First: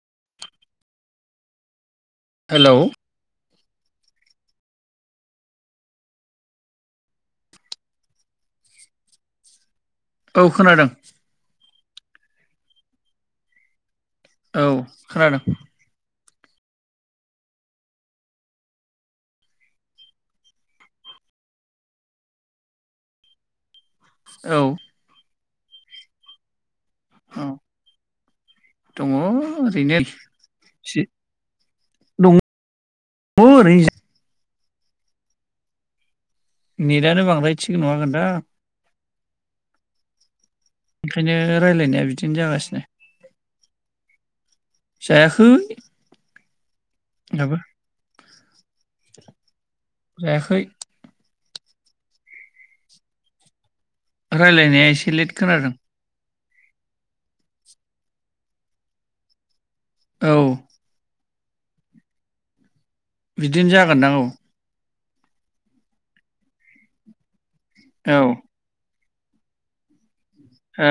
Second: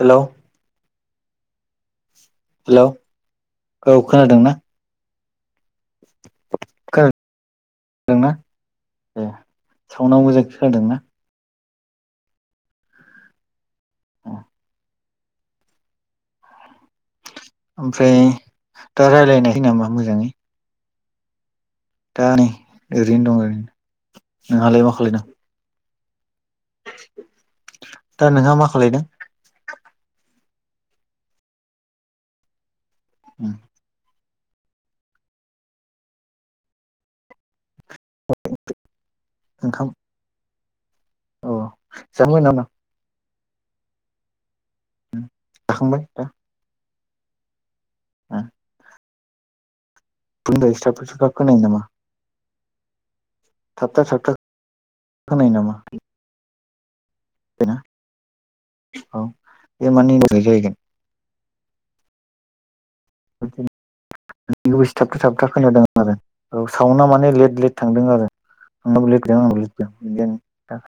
Hello. Hello. औ खोनादों ना। [unintelligible] साउना औ मोजां खोनादों खोनादोंना। औ खोनादों। ओमफ्राय दा रायलायनाय [unintelligible] मोजाङै। दा नै ओरैनो दं ओरैनो। औ नोंहालाय मा खालायदों? औ दा नोंहा मा खालायदों। दङ ओरैनो [unintelligible] [unintelligible] नेटानो बांद्राय थिग नङागोन दा। ओंखाम। बेखायनो औ रायलायनाया बिदिनो जाखांबाय नामा जागासिनो। जायाखै। जाखांबाय दा [unintelligible] जायाखै [inaudible] खोनायो नामा? थाबथा थाबथा राय्लायनाया एसे लेट खोनादों ना औ बे मानि औ रेजेग जाहैगोन बिदिनो जागोन दां औ थाबथा थाबथा खोनादों आरो औ सावना माने लेट लेट थांदों औ आरो आं [inaudible] हा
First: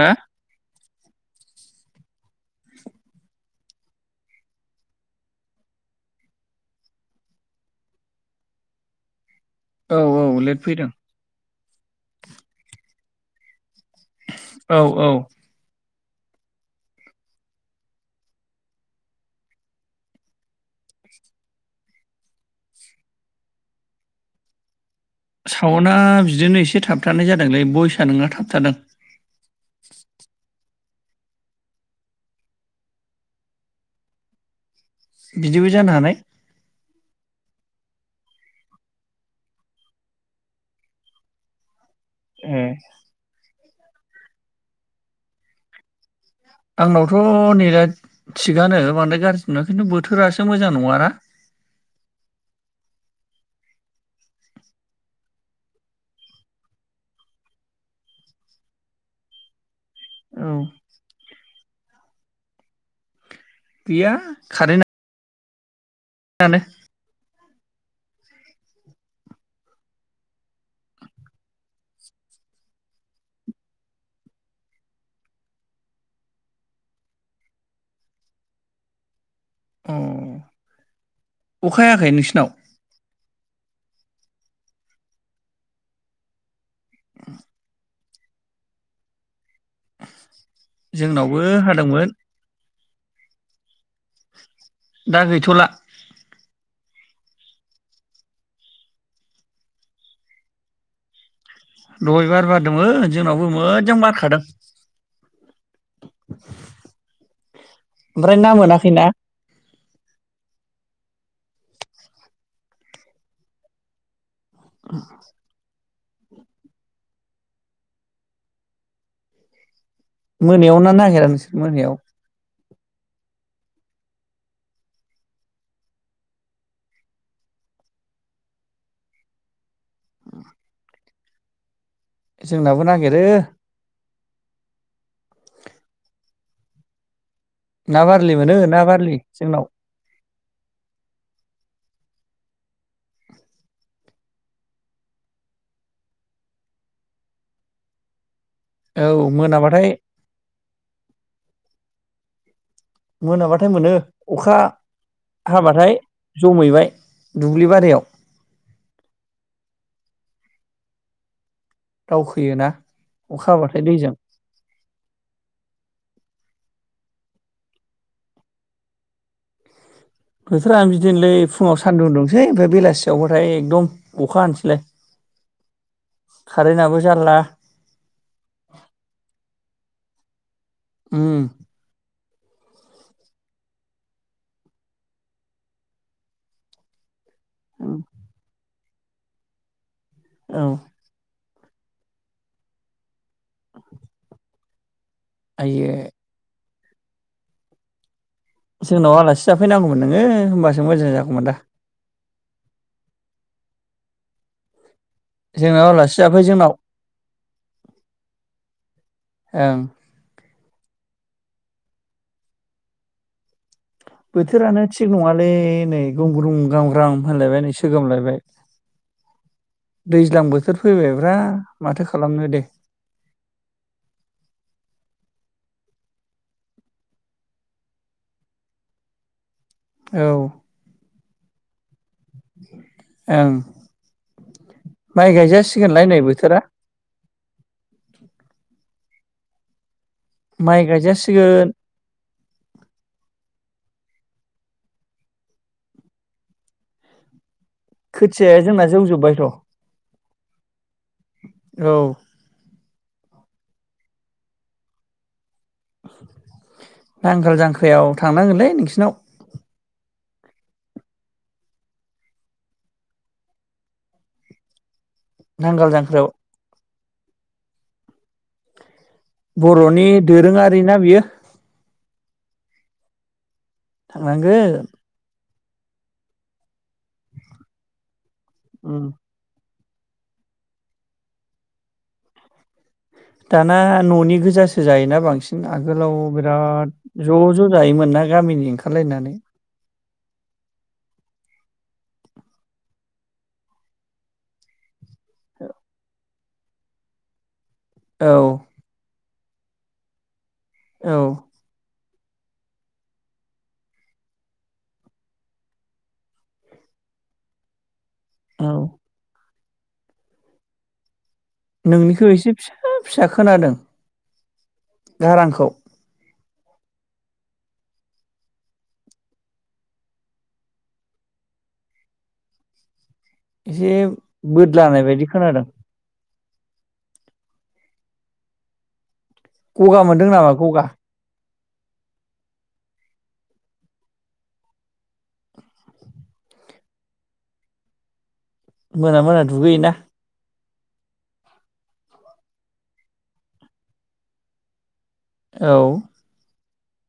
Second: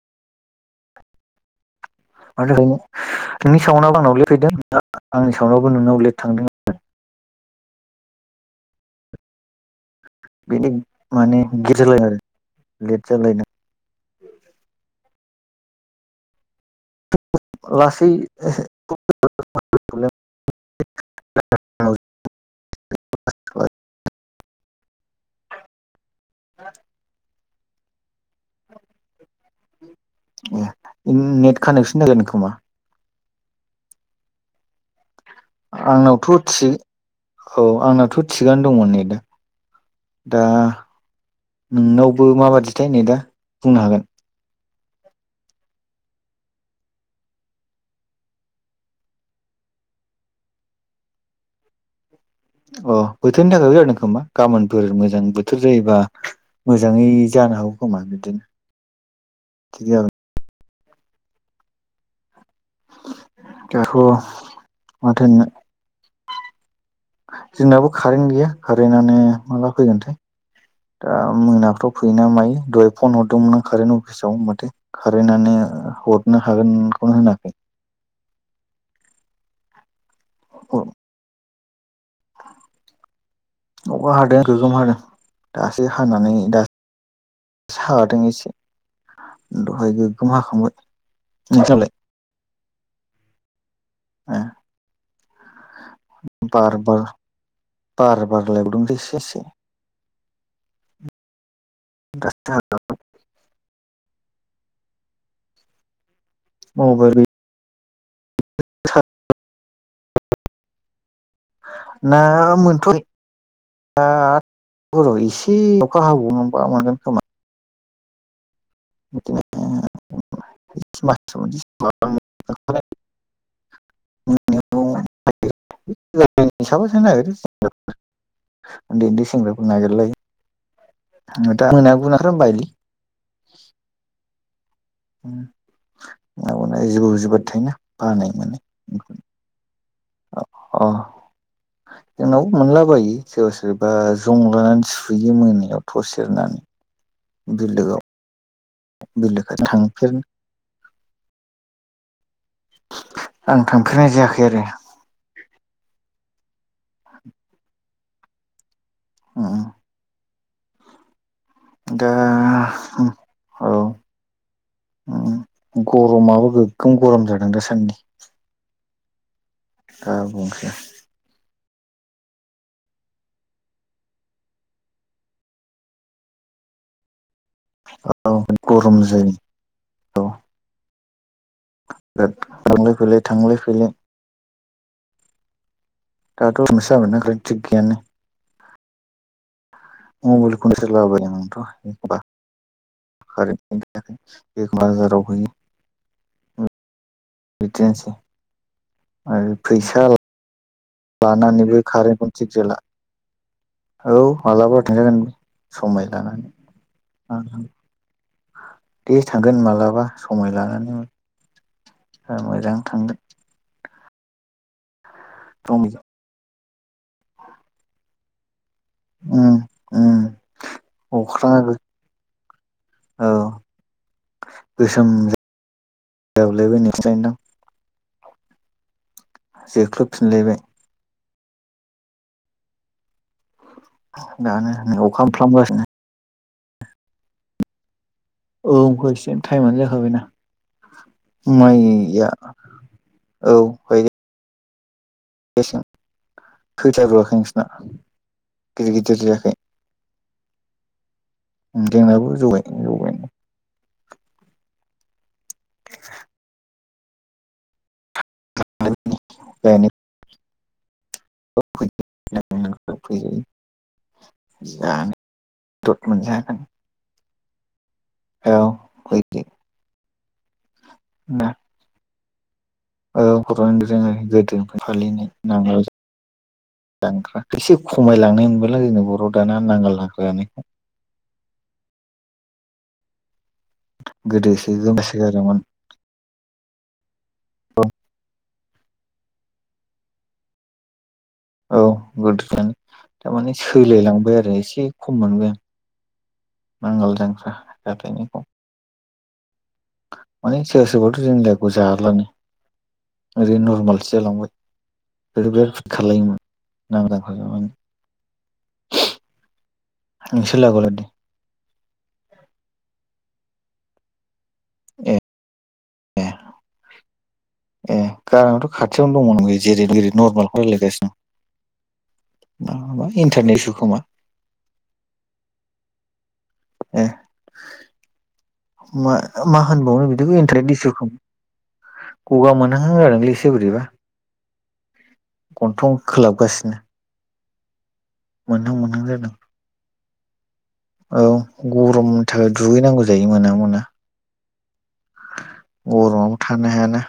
मनो नोंनि सावनावबो आंनाव लेट फैदों आंनि सावनावबो नोंनाव लेट थांदों आरो औ औ लेट फैदों गिट जालाय आरो लेट जालायना औ औ [unintelligible] सावना बिदिनो एसे थाबथानाय जादों लै भयसा नोंना थाबथादों ए नेट कानेक्सन जागोन खोमा बिदिबो जानो हानाय आंनावथ' थिग औ आंनाथ' थिगानो दंमोन नै दा दा नोंनावबो ए माबादिथाय नेदा बुंनो हागोन आंनावथ' ने दा थिगानो बांद्राय गाज्रि नङा खिन्थु बोथोरासो मोजां नङाना अ बोथोरनि थाखायबो जादों खोमा गाबोनफोर मोजां बोथोर जायोबा मोजाङै जानो हागौ खोमा बिदिनो थिग आरो औ गैया [unintelligible] [unintelligible] माथनो जानो जोंनाबो कारेन्ट गैया कारेन्टानो माला फैगोनथाय दा मोनाफ्राव फैयोना मायो दहाय फन हरदोंमोन आं कारेन्ट अफिसाव माथो कारेन्टनो हरनो हागोनखौनो होनाखै [unintelligible] अखाहायाखै नोंसिनाव अखा हादों गोगोम हादों दासो हानानै दा [unintelligible] हागादों एसे दहाय गोग्गोम हाखांबाय जोंनावबो नोंसालाय हादोंमोन ओ दा गैथ'ला बार बार बार बारलायबावदोंसो एसे एसे दहाय बार दासो बारदोंमोन जोंनावबो मोजां बारखादों मबाइलबो ओमफ्राय ना मोनाखै ना ना मोनथ' आ बर' आ इसेल' अखा हाबाव बामोनगोन खोमा [unintelligible] मोनायाव ना मास नागिरा नोंसोर मोनायाव [unintelligible] [unintelligible] उन्दै उन्दै सेंग्राफोर नागिरलाय [unintelligible] बायोलै जोंनाबो नागिरो [unintelligible] ना बानाय बारलि मोनो माने ना बारलि जोंनाव अ जोंनाव मोनलाबायो सोरबा-सोरबा जं लानानै सुयो मोनायाव थर सेरनानै बिलोआव औ बिलो खाथि मोनाबाथाय थांफेर आं मोनाबाथाय मोनो थांफेरनाय जायाखै अखा आरो हाबा ओमफ्राय जमैबाय दुब्लि बारियाव उम दा दावखोयोना अखा औ हाबाथाय दैजों उम गर'माबो खम गरम जादों दासानदि बोथोरानो बिदिनोलै फुङाव सान्दुं दुंसै ओमफ्राय बेलासियावबाथाय एकदम अखा हानोसैलाय कारेन्टआबो जारला औ गरम जायो औ ओम थांलाय-फैलाय थांलाय-फैलाय दाथ' मोसा मोनाखै थिगियानो औ मबेलखौनो [unintelligible] [unintelligible] [unintelligible] आयो बिदिनोसै जोंनाव आलासि आरो फैसा जाफैनांगौमोन नोङो होमबासो मोजां जागौमोन दा लानानैबो खारेंखौ थिग जाला औ मालाबा थांजागोन जोंनाव समाय आलासि जाफै लानानै जोंनाव ओं थां दे थांगोन ओं मालाबा समाय लानानै। ओ मोजां थांगोन। बोथोरानो थिग नङालै उम नै गुंग्रुं गामग्राम होनलायबाय नै सोगोमलायबाय। उम दैज्लां बोथोर फैबायब्रा अख्राङाबो माथो खालामनो दे। औ [unintelligible] जोख्लोब औ फिनलायबाय। ओं। दानो अखा मोफ्लामगासिनो। थोरा औ होसिगोन टाइमानो जाखाबायना। माइ गायजासिगोन माइया औ गाय बेसेबां खैथिया रुवाखै नोंसि खोथियाया जोंना जौजोब्बायथ' औ। जोंनाबो जौबाय जौबाय [inaudible] नांगाल जांख्रायाव थांनांगोनलै नोंसिनाव। [unintelligible] जानो नांगाल दर जांख्रायाव मोनजागोन। औ फै। बर'नि दोरोङा रि ना बियो। ना औ। [unintelligible] थांनांगोन फालिनाय नांगोल जांख्रा एसे खमायलांनाय नुबायलां जोंनाव उम। बर' दाना नांगोल जांख्रानिखौ। दाना न'नि गोदोसो गोजासो जायोना गोमासोगारोमोन बांसिन आगोलाव बिराद ज' ज' जायोमोन ना गामिनि ओंखा खालायनानै। औ गोदो [unintelligible] दामाने सोलायलांबाय आरो एसे खम मोनबाय आं। नांगोल जांख्रा औ जाथायनिखौ [inaudible] माने सोरबा औ सोरबाथ' जोंनि [unintelligible] ओरैनो नरमालसो जालांबाय ओरै बिराद सुद खालायोमोन नांदांखा‌ उम नोंसोर लागोआवलाय [unintelligible] नोंनिखौ एसे फिसा फिसा खोनादों। ए गारांखौ ए गाराङाथ' खाथियावनो दंमोन जेरै जेरै नरमालखौ रायलायगासिनो। इन्टारनेट इसु एसे खोमा बोद लानाय बायदि खोनादों। ए मा मा गगा होनबावनो मोनदों बिदिखौ नामा इन्टारनेट गगा इसुखो गगा मोनहांदोंलै एसे बोरैबा गन्थं खोलाबगासिनो। मोनहां मोनहां मोना जादों मोना दुगैयोना। औ गरमनि थाखाय दुगैनांगौ जायो मोना मोना। औ गरमाबो थानो हाया‌ना ना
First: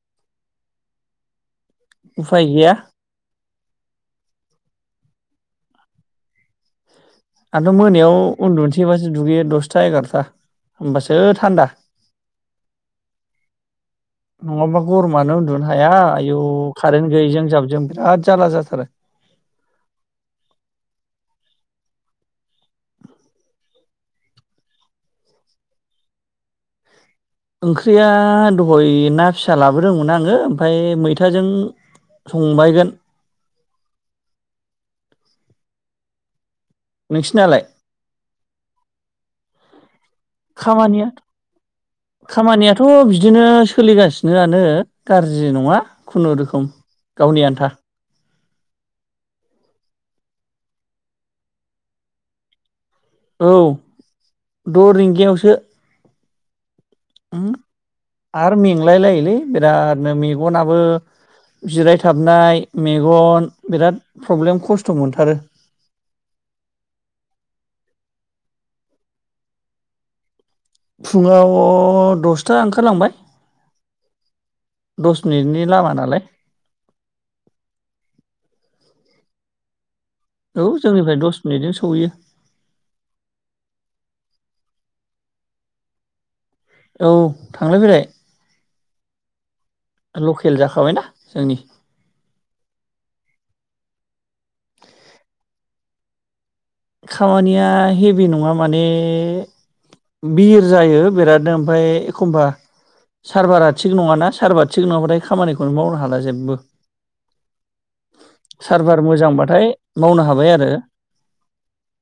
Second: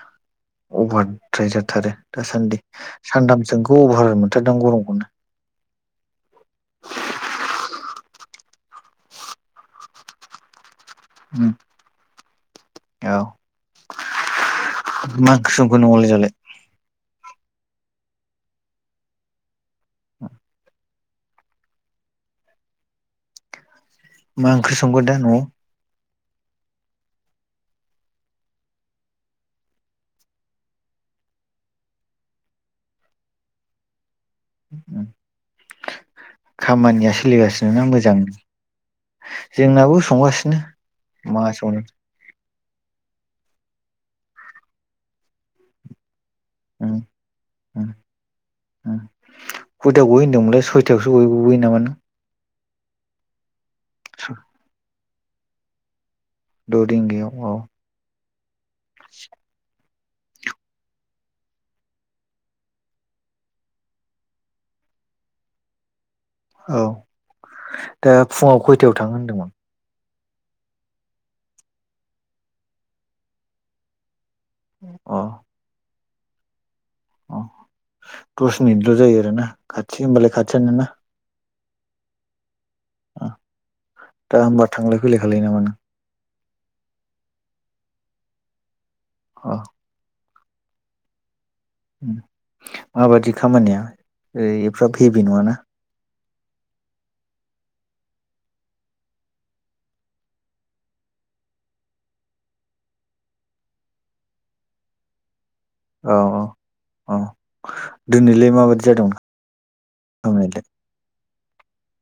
अभारद्राय जाद थारो उफाय दासान्दि गैया सानथामसो अभार मोनथारदां गरमखौनो। आंथ' मोनायाव उन्दुनसैबासो दुगैयो दसथा एगार'था। होमबासो औ थान्दा नङाबा मा गरमानो ओंख्रि उन्दुनो संखो हाया न'आवलाय दालाय आयौ कारेन्ट गैयिजों जाब जों बिराद जाल्ला जाथारो। मा ओंख्रि संगोन दा न'आव? ओंख्रिया दहय ना फिसा लाबोदोंमोन आङो ओमफाय मैथाजों संबायगोन। उम खामानिया नोंसिनालाय सोलिगासिनो ना मोजां जोंनाबो संगासिनो खामानिया मा संनो दिनो सोलिगासिनोआनो गारजि नङा। खुनुरुखुम उम गावनि आन्था उम उम खयटायाव गयो होन दोंमोनलाय सयथायावसो गयो गबोयो नामा नों? औ द रिंग गायावसो। द' रिंगायाव औ। आरो मेंलाय लायोलै बिराद मे-मेगनाबो जिरायथाबनाय मेगन बिराद प्रब्लेम खस्थ' मोनथारो। औ दा फुङाव खयथायाव थांङो होनदोंमोन? फुङाव दसथा ओंखारलांबाय। अ दस मिनिटनि लामा नालाय। अ' दस मिनिटल' जायोना आरोना खा औ जोंनिफ्राय दस मिनिटजों सहैयो। अ दा होमबा थांलाय फैलाय खालामलाय नामा नों? औ थांलाय फैलाय। अह लकेल जाखाबायना जोंनि। माबादि खामानिया ओय एफाफ्राब हेभि नङाना? खामानिया हेभि नङा माने बिर जायो बिराद ओमफाय एखमबा सार्भारा थिग नङाना सार्भार थिग नङाबाथाय खामानिख मावनो औ हाला औ जेबो औ दिनैलाय माबादि सारभार जादोंमोन मोजांबाथाय मावनो हाबाय खामानियालाय आरो।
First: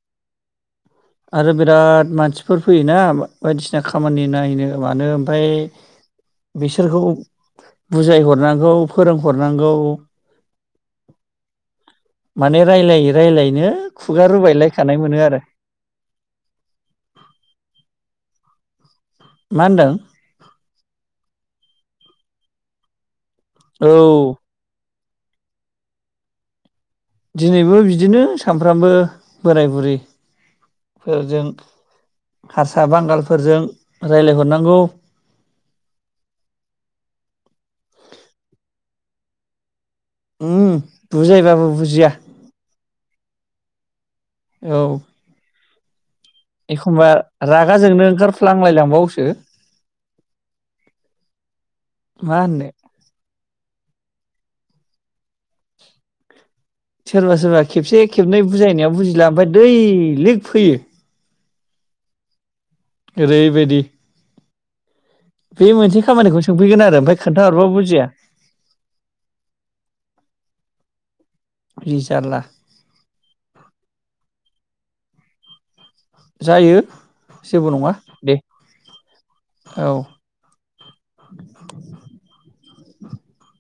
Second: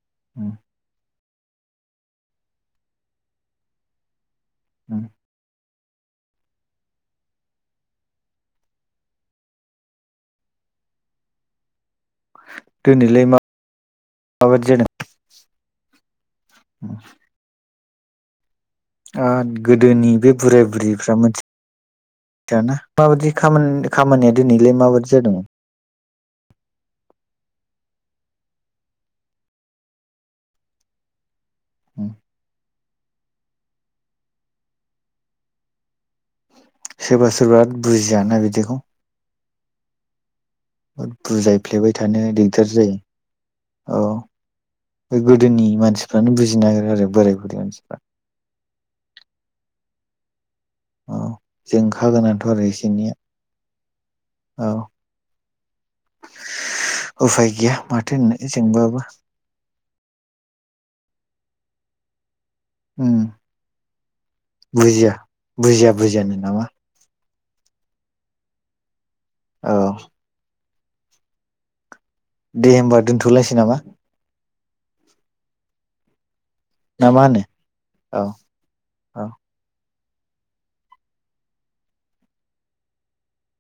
[inaudible] आरो बिराद मानसिफोर फैयोना बायदिसिना खामानि नायनो उम मानो ओमफ्राय बिसोरखौ बुजायहरनांगौ फोरोंहरनांगौ। माने रायजलायै दिनैलाय मा रायजलायनो खुगा माबादि रोबायलाय जादों सानाय मोनो आरो [inaudible] मा होनदों गोदोनि बे बुराय बुरिफ्रा मिथि दाना माबायदि खामानिया औ दिनैलाय माबायदि से दङ। दिनैबो बिदिनो सामफ्रामबो बोराय बुरैफोरजों ओम साहा बांगालफोरजों रायजलायहरनांगौ। सोरबासोरबा बुजिया ना बिदिखौ उम बुजायबाबो बुजायफ्लेबाय बुजिया थानो दिगदार जायो। औ गोदोनि मानस एखमबा रागाजोंनो ओंखारफ्लांलायलांबावोसो। औ जोंखा मा गोनांथ' आरो होननो इसे एनैया। औ सोरबा उफाय सोरबा गैया खेबसे माथो होननो खेबनै बुजायनायाव जोंबाबो बुजिला ओमफफ्राय दै लिक फैयो उम ओरैबायदि बुजिया बे बुजिया मोनसे बुजियानो खामानिखौ नामा सोंफैगोन आरो ओमफाय खोन्थाहरबाबो बुजिया औ जि जारला दे होमबा दोन्थ'लायसै नामा जायो ना मा होनो जेबो नङा औ दे औ औ [inaudible]